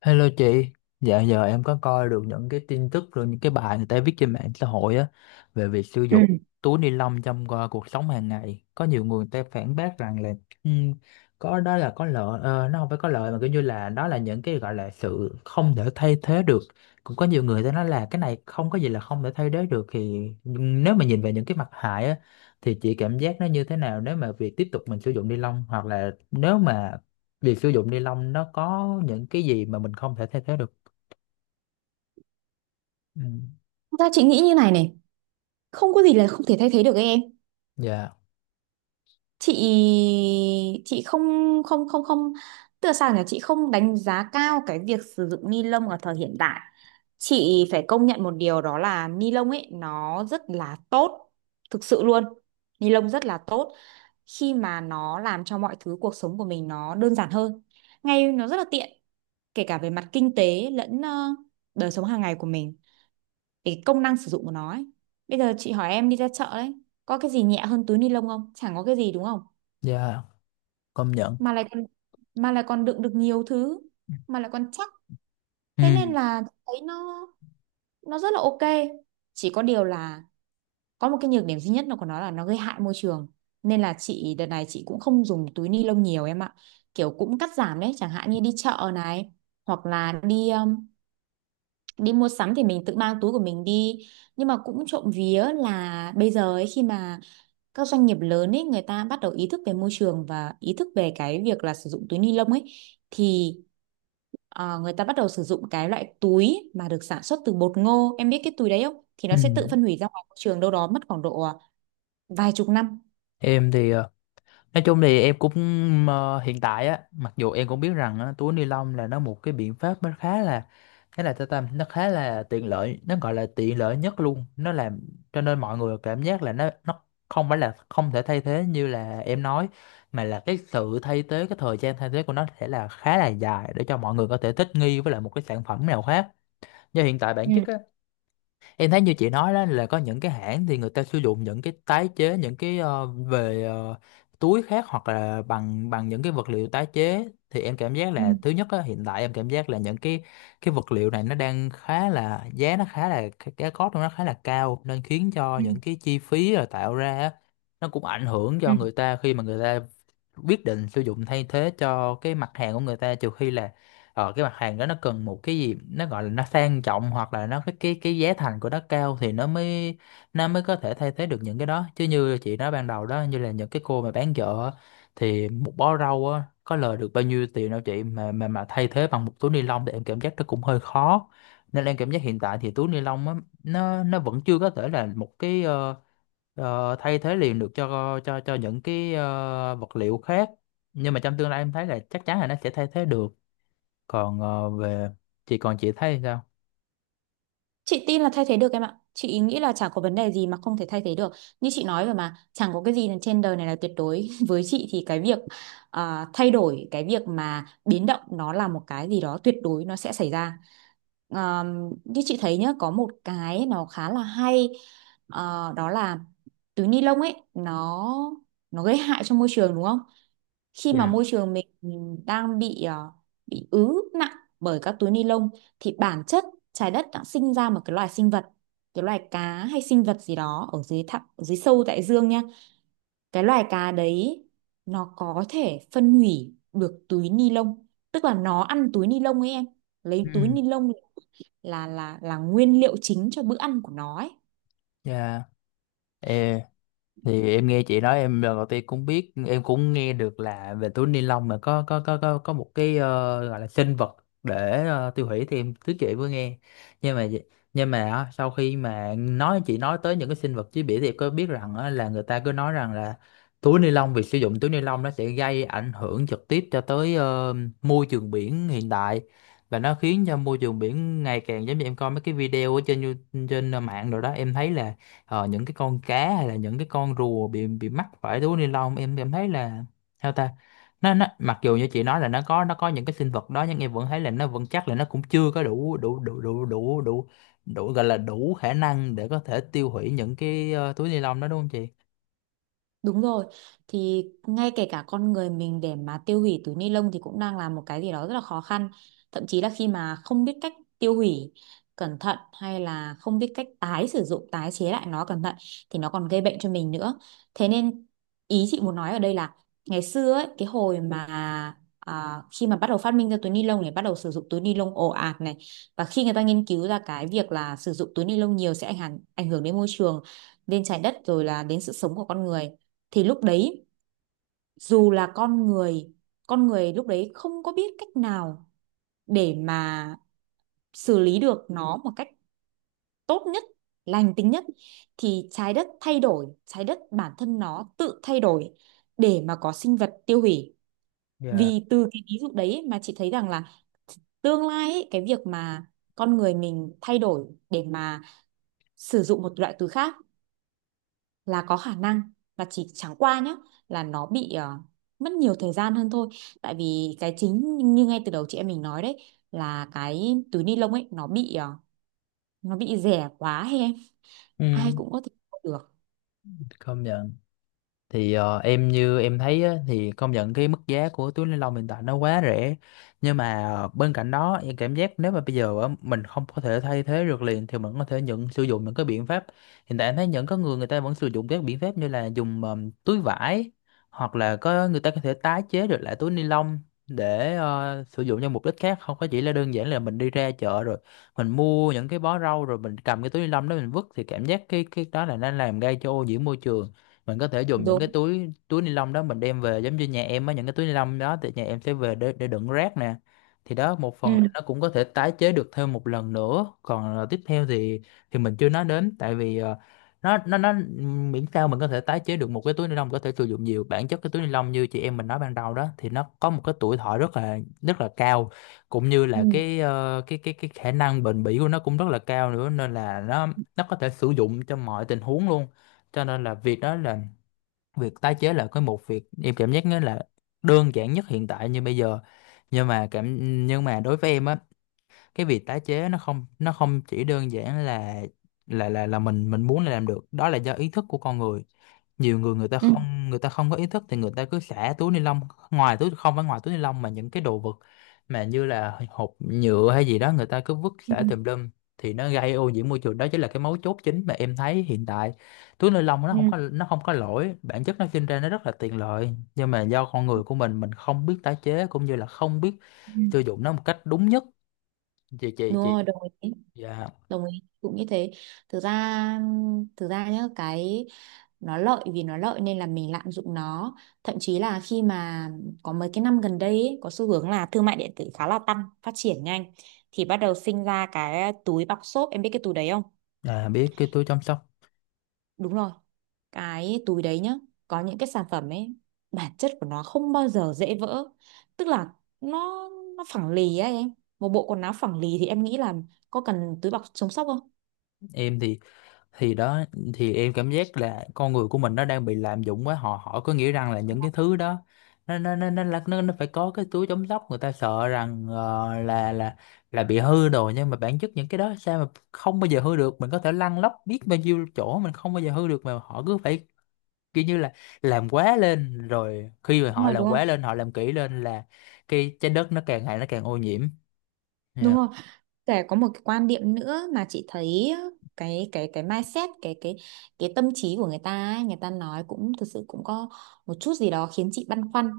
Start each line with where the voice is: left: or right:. left: Hello chị, dạo giờ em có coi được những cái tin tức rồi những cái bài người ta viết trên mạng xã hội á về việc sử
right: Ừ.
left: dụng túi ni lông trong cuộc sống hàng ngày. Có nhiều người người ta phản bác rằng là ừm, có đó là có lợi, nó không phải có lợi mà kiểu như là đó là những cái gọi là sự không thể thay thế được. Cũng có nhiều người ta nói là cái này không có gì là không thể thay thế được thì nhưng nếu mà nhìn về những cái mặt hại á thì chị cảm giác nó như thế nào nếu mà việc tiếp tục mình sử dụng ni lông, hoặc là nếu mà việc sử dụng ni lông nó có những cái gì mà mình không thể thay thế được. Ừ.
right: Thật ra chị nghĩ như này này, không có gì là không thể thay thế được ấy em.
left: Dạ,
right: Chị không không không không tức là sao nhỉ, chị không đánh giá cao cái việc sử dụng ni lông ở thời hiện đại. Chị phải công nhận một điều đó là ni lông ấy nó rất là tốt, thực sự luôn. Ni lông rất là tốt khi mà nó làm cho mọi thứ cuộc sống của mình nó đơn giản hơn, ngay nó rất là tiện, kể cả về mặt kinh tế lẫn đời sống hàng ngày của mình, cái công năng sử dụng của nó ấy. Bây giờ chị hỏi em đi ra chợ đấy, có cái gì nhẹ hơn túi ni lông không? Chẳng có cái gì đúng không?
left: dạ, công nhận.
right: Mà lại còn mà lại còn đựng được nhiều thứ, mà lại còn chắc. Thế nên
left: Ừ.
right: là thấy nó rất là ok. Chỉ có điều là có một cái nhược điểm duy nhất là của nó là nó gây hại môi trường. Nên là chị đợt này chị cũng không dùng túi ni lông nhiều em ạ. Kiểu cũng cắt giảm đấy, chẳng hạn như đi chợ này hoặc là đi đi mua sắm thì mình tự mang túi của mình đi, nhưng mà cũng trộm vía là bây giờ ấy, khi mà các doanh nghiệp lớn ấy người ta bắt đầu ý thức về môi trường và ý thức về cái việc là sử dụng túi ni lông ấy thì người ta bắt đầu sử dụng cái loại túi mà được sản xuất từ bột ngô, em biết cái túi đấy không, thì nó
left: Ừ.
right: sẽ tự phân hủy ra ngoài môi trường đâu đó mất khoảng độ vài chục năm.
left: Em thì nói chung thì em cũng, hiện tại á, mặc dù em cũng biết rằng á, túi ni lông là nó một cái biện pháp nó khá là tao tâm, nó khá là tiện lợi, nó gọi là tiện lợi nhất luôn. Nó làm cho nên mọi người cảm giác là nó không phải là không thể thay thế như là em nói, mà là cái sự thay thế, cái thời gian thay thế của nó sẽ là khá là dài để cho mọi người có thể thích nghi với lại một cái sản phẩm nào khác. Do hiện tại bản chất
right: Ừ,
left: á, em thấy như chị nói đó là có những cái hãng thì người ta sử dụng những cái tái chế, những cái về túi khác hoặc là bằng bằng những cái vật liệu tái chế, thì em cảm giác
right: ừ,
left: là thứ nhất á, hiện tại em cảm giác là những cái vật liệu này nó đang khá là giá, nó khá là cái cost của nó khá là cao, nên khiến cho
right: ừ,
left: những cái chi phí rồi tạo ra á, nó cũng ảnh hưởng
right: ừ.
left: cho người ta khi mà người ta quyết định sử dụng thay thế cho cái mặt hàng của người ta, trừ khi là cái mặt hàng đó nó cần một cái gì nó gọi là nó sang trọng, hoặc là nó cái giá thành của nó cao thì nó mới có thể thay thế được những cái đó. Chứ như chị nói ban đầu đó, như là những cái cô mà bán chợ á, thì một bó rau á có lời được bao nhiêu tiền đâu chị, mà thay thế bằng một túi ni lông thì em cảm giác nó cũng hơi khó, nên em cảm giác hiện tại thì túi ni lông á, nó vẫn chưa có thể là một cái thay thế liền được, cho những cái vật liệu khác, nhưng mà trong tương lai em thấy là chắc chắn là nó sẽ thay thế được. Còn về chị, còn chị thấy sao?
right: Chị tin là thay thế được em ạ. Chị nghĩ là chả có vấn đề gì mà không thể thay thế được. Như chị nói rồi mà, chẳng có cái gì là trên đời này là tuyệt đối. Với chị thì cái việc thay đổi, cái việc mà biến động nó là một cái gì đó tuyệt đối nó sẽ xảy ra. À, Như chị thấy nhá, có một cái nó khá là hay, à, đó là túi ni lông ấy nó gây hại cho môi trường đúng không? Khi mà
left: Dạ.
right: môi trường mình đang bị bị ứ nặng bởi các túi ni lông thì bản chất trái đất đã sinh ra một cái loài sinh vật, cái loài cá hay sinh vật gì đó ở dưới thẳm ở dưới sâu đại dương nha, cái loài cá đấy nó có thể phân hủy được túi ni lông, tức là nó ăn túi ni lông ấy em, lấy
left: Ừ.
right: túi ni lông là nguyên liệu chính cho bữa ăn của nó ấy.
left: Dạ. Ờ, thì em nghe chị nói, em lần đầu tiên cũng biết, em cũng nghe được là về túi ni lông mà có một cái gọi là sinh vật để tiêu hủy, thì em thứ chị vừa nghe, nhưng mà nhưng mà á, sau khi mà nói, chị nói tới những cái sinh vật chế biển, thì em có biết rằng á, là người ta cứ nói rằng là túi ni lông, việc sử dụng túi ni lông nó sẽ gây ảnh hưởng trực tiếp cho tới môi trường biển hiện tại, và nó khiến cho môi trường biển ngày càng, giống như em coi mấy cái video ở trên trên mạng rồi đó, em thấy là những cái con cá hay là những cái con rùa bị mắc phải túi ni lông, em thấy là sao ta. Nó mặc dù như chị nói là nó có những cái sinh vật đó, nhưng em vẫn thấy là nó vẫn, chắc là nó cũng chưa có đủ đủ đủ đủ đủ đủ đủ gọi là đủ khả năng để có thể tiêu hủy những cái túi ni lông đó, đúng không chị?
right: Đúng rồi, thì ngay kể cả con người mình để mà tiêu hủy túi ni lông thì cũng đang là một cái gì đó rất là khó khăn. Thậm chí là khi mà không biết cách tiêu hủy cẩn thận hay là không biết cách tái sử dụng, tái chế lại nó cẩn thận thì nó còn gây bệnh cho mình nữa. Thế nên ý chị muốn nói ở đây là ngày xưa ấy, cái hồi mà khi mà bắt đầu phát minh ra túi ni lông này, bắt đầu sử dụng túi ni lông ồ ạt này, và khi người ta nghiên cứu ra cái việc là sử dụng túi ni lông nhiều sẽ ảnh hưởng đến môi trường, đến trái đất rồi là đến sự sống của con người, thì lúc đấy dù là con người lúc đấy không có biết cách nào để mà xử lý được nó một cách tốt nhất, lành tính nhất, thì trái đất thay đổi, trái đất bản thân nó tự thay đổi để mà có sinh vật tiêu hủy.
left: Dạ.
right: Vì từ cái ví dụ đấy mà chị thấy rằng là tương lai ấy, cái việc mà con người mình thay đổi để mà sử dụng một loại từ khác là có khả năng, là chỉ chẳng qua nhá là nó bị mất nhiều thời gian hơn thôi, tại vì cái chính như ngay từ đầu chị em mình nói đấy, là cái túi ni lông ấy nó bị nó bị rẻ quá hay em,
left: Ừ.
right: ai cũng có thể mua được.
left: Công nhận. Thì em như em thấy á, thì công nhận cái mức giá của túi ni lông hiện tại nó quá rẻ, nhưng mà bên cạnh đó em cảm giác nếu mà bây giờ á, mình không có thể thay thế được liền, thì mình có thể nhận sử dụng những cái biện pháp. Hiện tại em thấy những có người người ta vẫn sử dụng các biện pháp như là dùng túi vải, hoặc là có người ta có thể tái chế được lại túi ni lông để sử dụng cho mục đích khác, không có chỉ là đơn giản là mình đi ra chợ rồi mình mua những cái bó rau rồi mình cầm cái túi ni lông đó mình vứt, thì cảm giác cái đó là nó làm gây cho ô nhiễm môi trường. Mình có thể dùng những
right: Đúng.
left: cái túi túi ni lông đó mình đem về, giống như nhà em á, những cái túi ni lông đó thì nhà em sẽ về để đựng rác nè, thì đó một phần là
right: Ừ,
left: nó cũng có thể tái chế được thêm một lần nữa. Còn tiếp theo thì mình chưa nói đến, tại vì nó miễn sao mình có thể tái chế được một cái túi ni lông, có thể sử dụng nhiều, bản chất cái túi ni lông như chị em mình nói ban đầu đó thì nó có một cái tuổi thọ rất là cao, cũng như là
right: ừ,
left: cái cái khả năng bền bỉ của nó cũng rất là cao nữa, nên là nó có thể sử dụng cho mọi tình huống luôn. Cho nên là việc đó là việc tái chế là cái một việc em cảm giác nó là đơn giản nhất hiện tại như bây giờ. Nhưng mà cảm nhưng mà đối với em á, cái việc tái chế nó không chỉ đơn giản là mình muốn là làm được, đó là do ý thức của con người. Nhiều người
right: ừ,
left: người ta không có ý thức, thì người ta cứ xả túi ni lông ngoài, túi không phải ngoài túi ni lông mà những cái đồ vật mà như là hộp nhựa hay gì đó người ta cứ vứt
right: ừ,
left: xả tùm lum, thì nó gây ô nhiễm môi trường. Đó chính là cái mấu chốt chính mà em thấy hiện tại. Túi ni lông nó không
right: ừ,
left: có nó không có lỗi, bản chất nó sinh ra nó rất là tiện lợi, nhưng mà do con người của mình không biết tái chế cũng như là không biết
right: ừ.
left: sử dụng nó một cách đúng nhất. chị
right: Đúng
left: chị chị
right: rồi, đồng ý,
left: Dạ.
right: đồng ý cũng như thế. Thực ra thực ra nhá cái, nó lợi vì nó lợi nên là mình lạm dụng nó, thậm chí là khi mà có mấy cái năm gần đây ấy, có xu hướng là thương mại điện tử khá là tăng phát triển nhanh, thì bắt đầu sinh ra cái túi bọc xốp, em biết cái túi đấy không?
left: À, biết cái túi chăm sóc.
right: Đúng rồi, cái túi đấy nhá, có những cái sản phẩm ấy bản chất của nó không bao giờ dễ vỡ, tức là nó nó phẳng lì ấy em, một bộ quần áo phẳng lì thì em nghĩ là có cần túi bọc chống sốc không?
left: Em thì đó, thì em cảm giác là con người của mình nó đang bị lạm dụng quá. Họ họ có nghĩa rằng là những cái thứ đó, nó phải có cái túi chống sốc, người ta sợ rằng là bị hư đồ, nhưng mà bản chất những cái đó sao mà không bao giờ hư được, mình có thể lăn lóc biết bao nhiêu chỗ mình không bao giờ hư được, mà họ cứ phải kiểu như là làm quá lên, rồi khi mà
right: Đúng
left: họ
right: rồi,
left: làm
right: đúng không?
left: quá lên họ làm kỹ lên là cái trái đất nó càng ngày nó càng ô nhiễm.
right: Đúng
left: Dạ.
right: rồi. Kể có một cái quan điểm nữa mà chị thấy, cái mindset, cái cái tâm trí của người ta ấy, người ta nói cũng thực sự cũng có một chút gì đó khiến chị băn khoăn,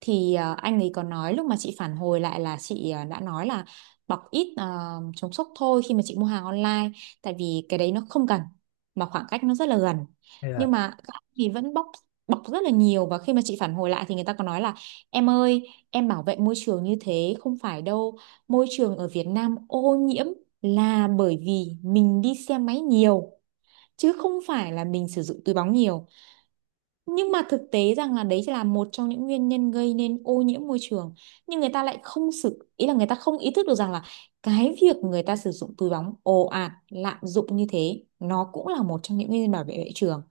right: thì anh ấy có nói lúc mà chị phản hồi lại là chị đã nói là bọc ít chống sốc thôi khi mà chị mua hàng online, tại vì cái đấy nó không cần, mà khoảng cách nó rất là gần, nhưng mà các anh thì vẫn bọc, bọc rất là nhiều, và khi mà chị phản hồi lại thì người ta có nói là em ơi em bảo vệ môi trường như thế không phải đâu, môi trường ở Việt Nam ô nhiễm là bởi vì mình đi xe máy nhiều chứ không phải là mình sử dụng túi bóng nhiều. Nhưng mà thực tế rằng là đấy chỉ là một trong những nguyên nhân gây nên ô nhiễm môi trường. Nhưng người ta lại không sự ý là người ta không ý thức được rằng là cái việc người ta sử dụng túi bóng ồ ạt, lạm dụng như thế nó cũng là một trong những nguyên nhân bảo vệ môi trường.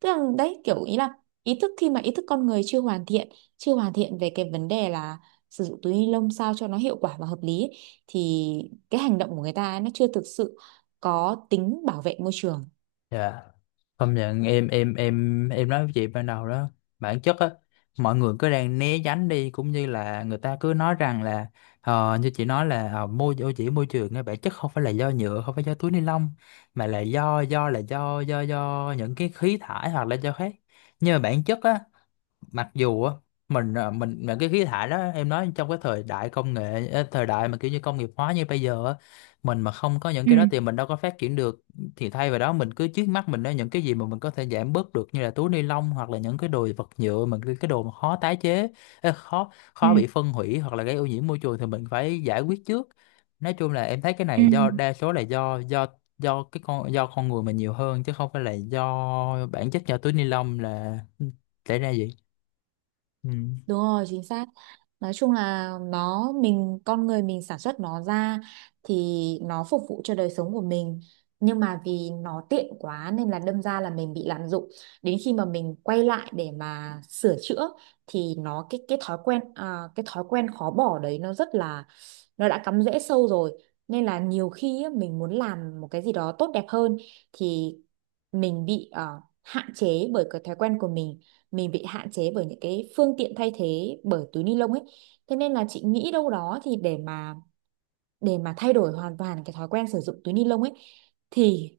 right: Tức là đấy kiểu ý là ý thức khi mà ý thức con người chưa hoàn thiện, chưa hoàn thiện về cái vấn đề là sử dụng túi ni lông sao cho nó hiệu quả và hợp lý ấy, thì cái hành động của người ta ấy, nó chưa thực sự có tính bảo vệ môi trường.
left: Dạ. Công nhận. Em nói với chị ban đầu đó, bản chất á, mọi người cứ đang né tránh đi, cũng như là người ta cứ nói rằng là như chị nói là ô nhiễm môi trường á, bản chất không phải là do nhựa, không phải do túi ni lông, mà là do những cái khí thải hoặc là do khác, nhưng mà bản chất á, mặc dù á, mình mà cái khí thải đó em nói, trong cái thời đại công nghệ thời đại mà kiểu như công nghiệp hóa như bây giờ á, mình mà không có những
right: Ừ,
left: cái đó thì mình đâu có phát triển được, thì thay vào đó mình cứ trước mắt mình đó những cái gì mà mình có thể giảm bớt được, như là túi ni lông hoặc là những cái đồ vật nhựa, mà cái đồ mà khó tái chế, khó
right: ừ,
left: khó bị phân hủy hoặc là gây ô nhiễm môi trường thì mình phải giải quyết trước. Nói chung là em thấy cái
right: ừ.
left: này do đa số là do con người mình nhiều hơn, chứ không phải là do bản chất do túi ni lông là xảy ra gì. Ừ.
right: Đúng rồi, chính xác. Nói chung là nó mình con người mình sản xuất nó ra thì nó phục vụ cho đời sống của mình. Nhưng mà vì nó tiện quá nên là đâm ra là mình bị lạm dụng. Đến khi mà mình quay lại để mà sửa chữa thì nó cái thói quen, cái thói quen khó bỏ đấy nó rất là, nó đã cắm rễ sâu rồi. Nên là nhiều khi á, mình muốn làm một cái gì đó tốt đẹp hơn thì mình bị hạn chế bởi cái thói quen của mình bị hạn chế bởi những cái phương tiện thay thế bởi túi ni lông ấy. Thế nên là chị nghĩ đâu đó thì để mà thay đổi hoàn toàn cái thói quen sử dụng túi ni lông ấy thì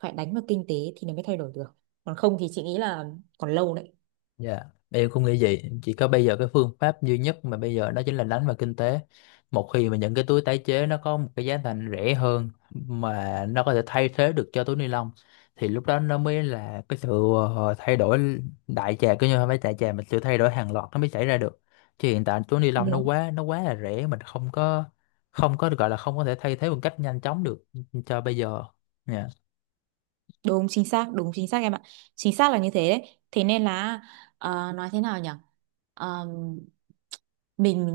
right: phải đánh vào kinh tế thì nó mới thay đổi được, còn không thì chị nghĩ là còn lâu đấy.
left: Dạ, em cũng nghĩ vậy. Chỉ có bây giờ cái phương pháp duy nhất mà bây giờ đó chính là đánh vào kinh tế. Một khi mà những cái túi tái chế nó có một cái giá thành rẻ hơn mà nó có thể thay thế được cho túi ni lông, thì lúc đó nó mới là cái sự thay đổi đại trà, cứ như không phải đại trà mà sự thay đổi hàng loạt nó mới xảy ra được. Chứ hiện tại túi ni lông nó
right: Đúng.
left: quá nó quá là rẻ, mình không có được gọi là không có thể thay thế một cách nhanh chóng được cho bây giờ. Dạ.
right: Đúng chính xác em ạ. Chính xác là như thế đấy. Thế nên là nói thế nào nhỉ? Ờ, mình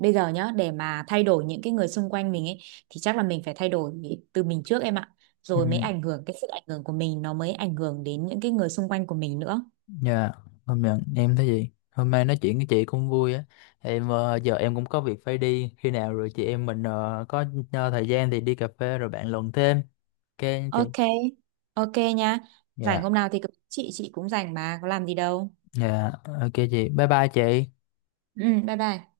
right: bây giờ nhá để mà thay đổi những cái người xung quanh mình ấy thì chắc là mình phải thay đổi từ mình trước em ạ.
left: Ừ.
right: Rồi mới ảnh hưởng, cái sự ảnh hưởng của mình nó mới ảnh hưởng đến những cái người xung quanh của mình nữa.
left: Dạ, hôm nay em thấy gì? Hôm nay nói chuyện với chị cũng vui á. Em giờ em cũng có việc phải đi. Khi nào rồi chị em mình có thời gian thì đi cà phê rồi bạn luận thêm. Ok nha chị.
right: Ok. Ok nha. Rảnh
left: Dạ,
right: hôm nào thì cứ- chị cũng rảnh mà có làm gì đâu.
left: dạ, ok chị. Bye bye chị.
right: Ừ, bye bye.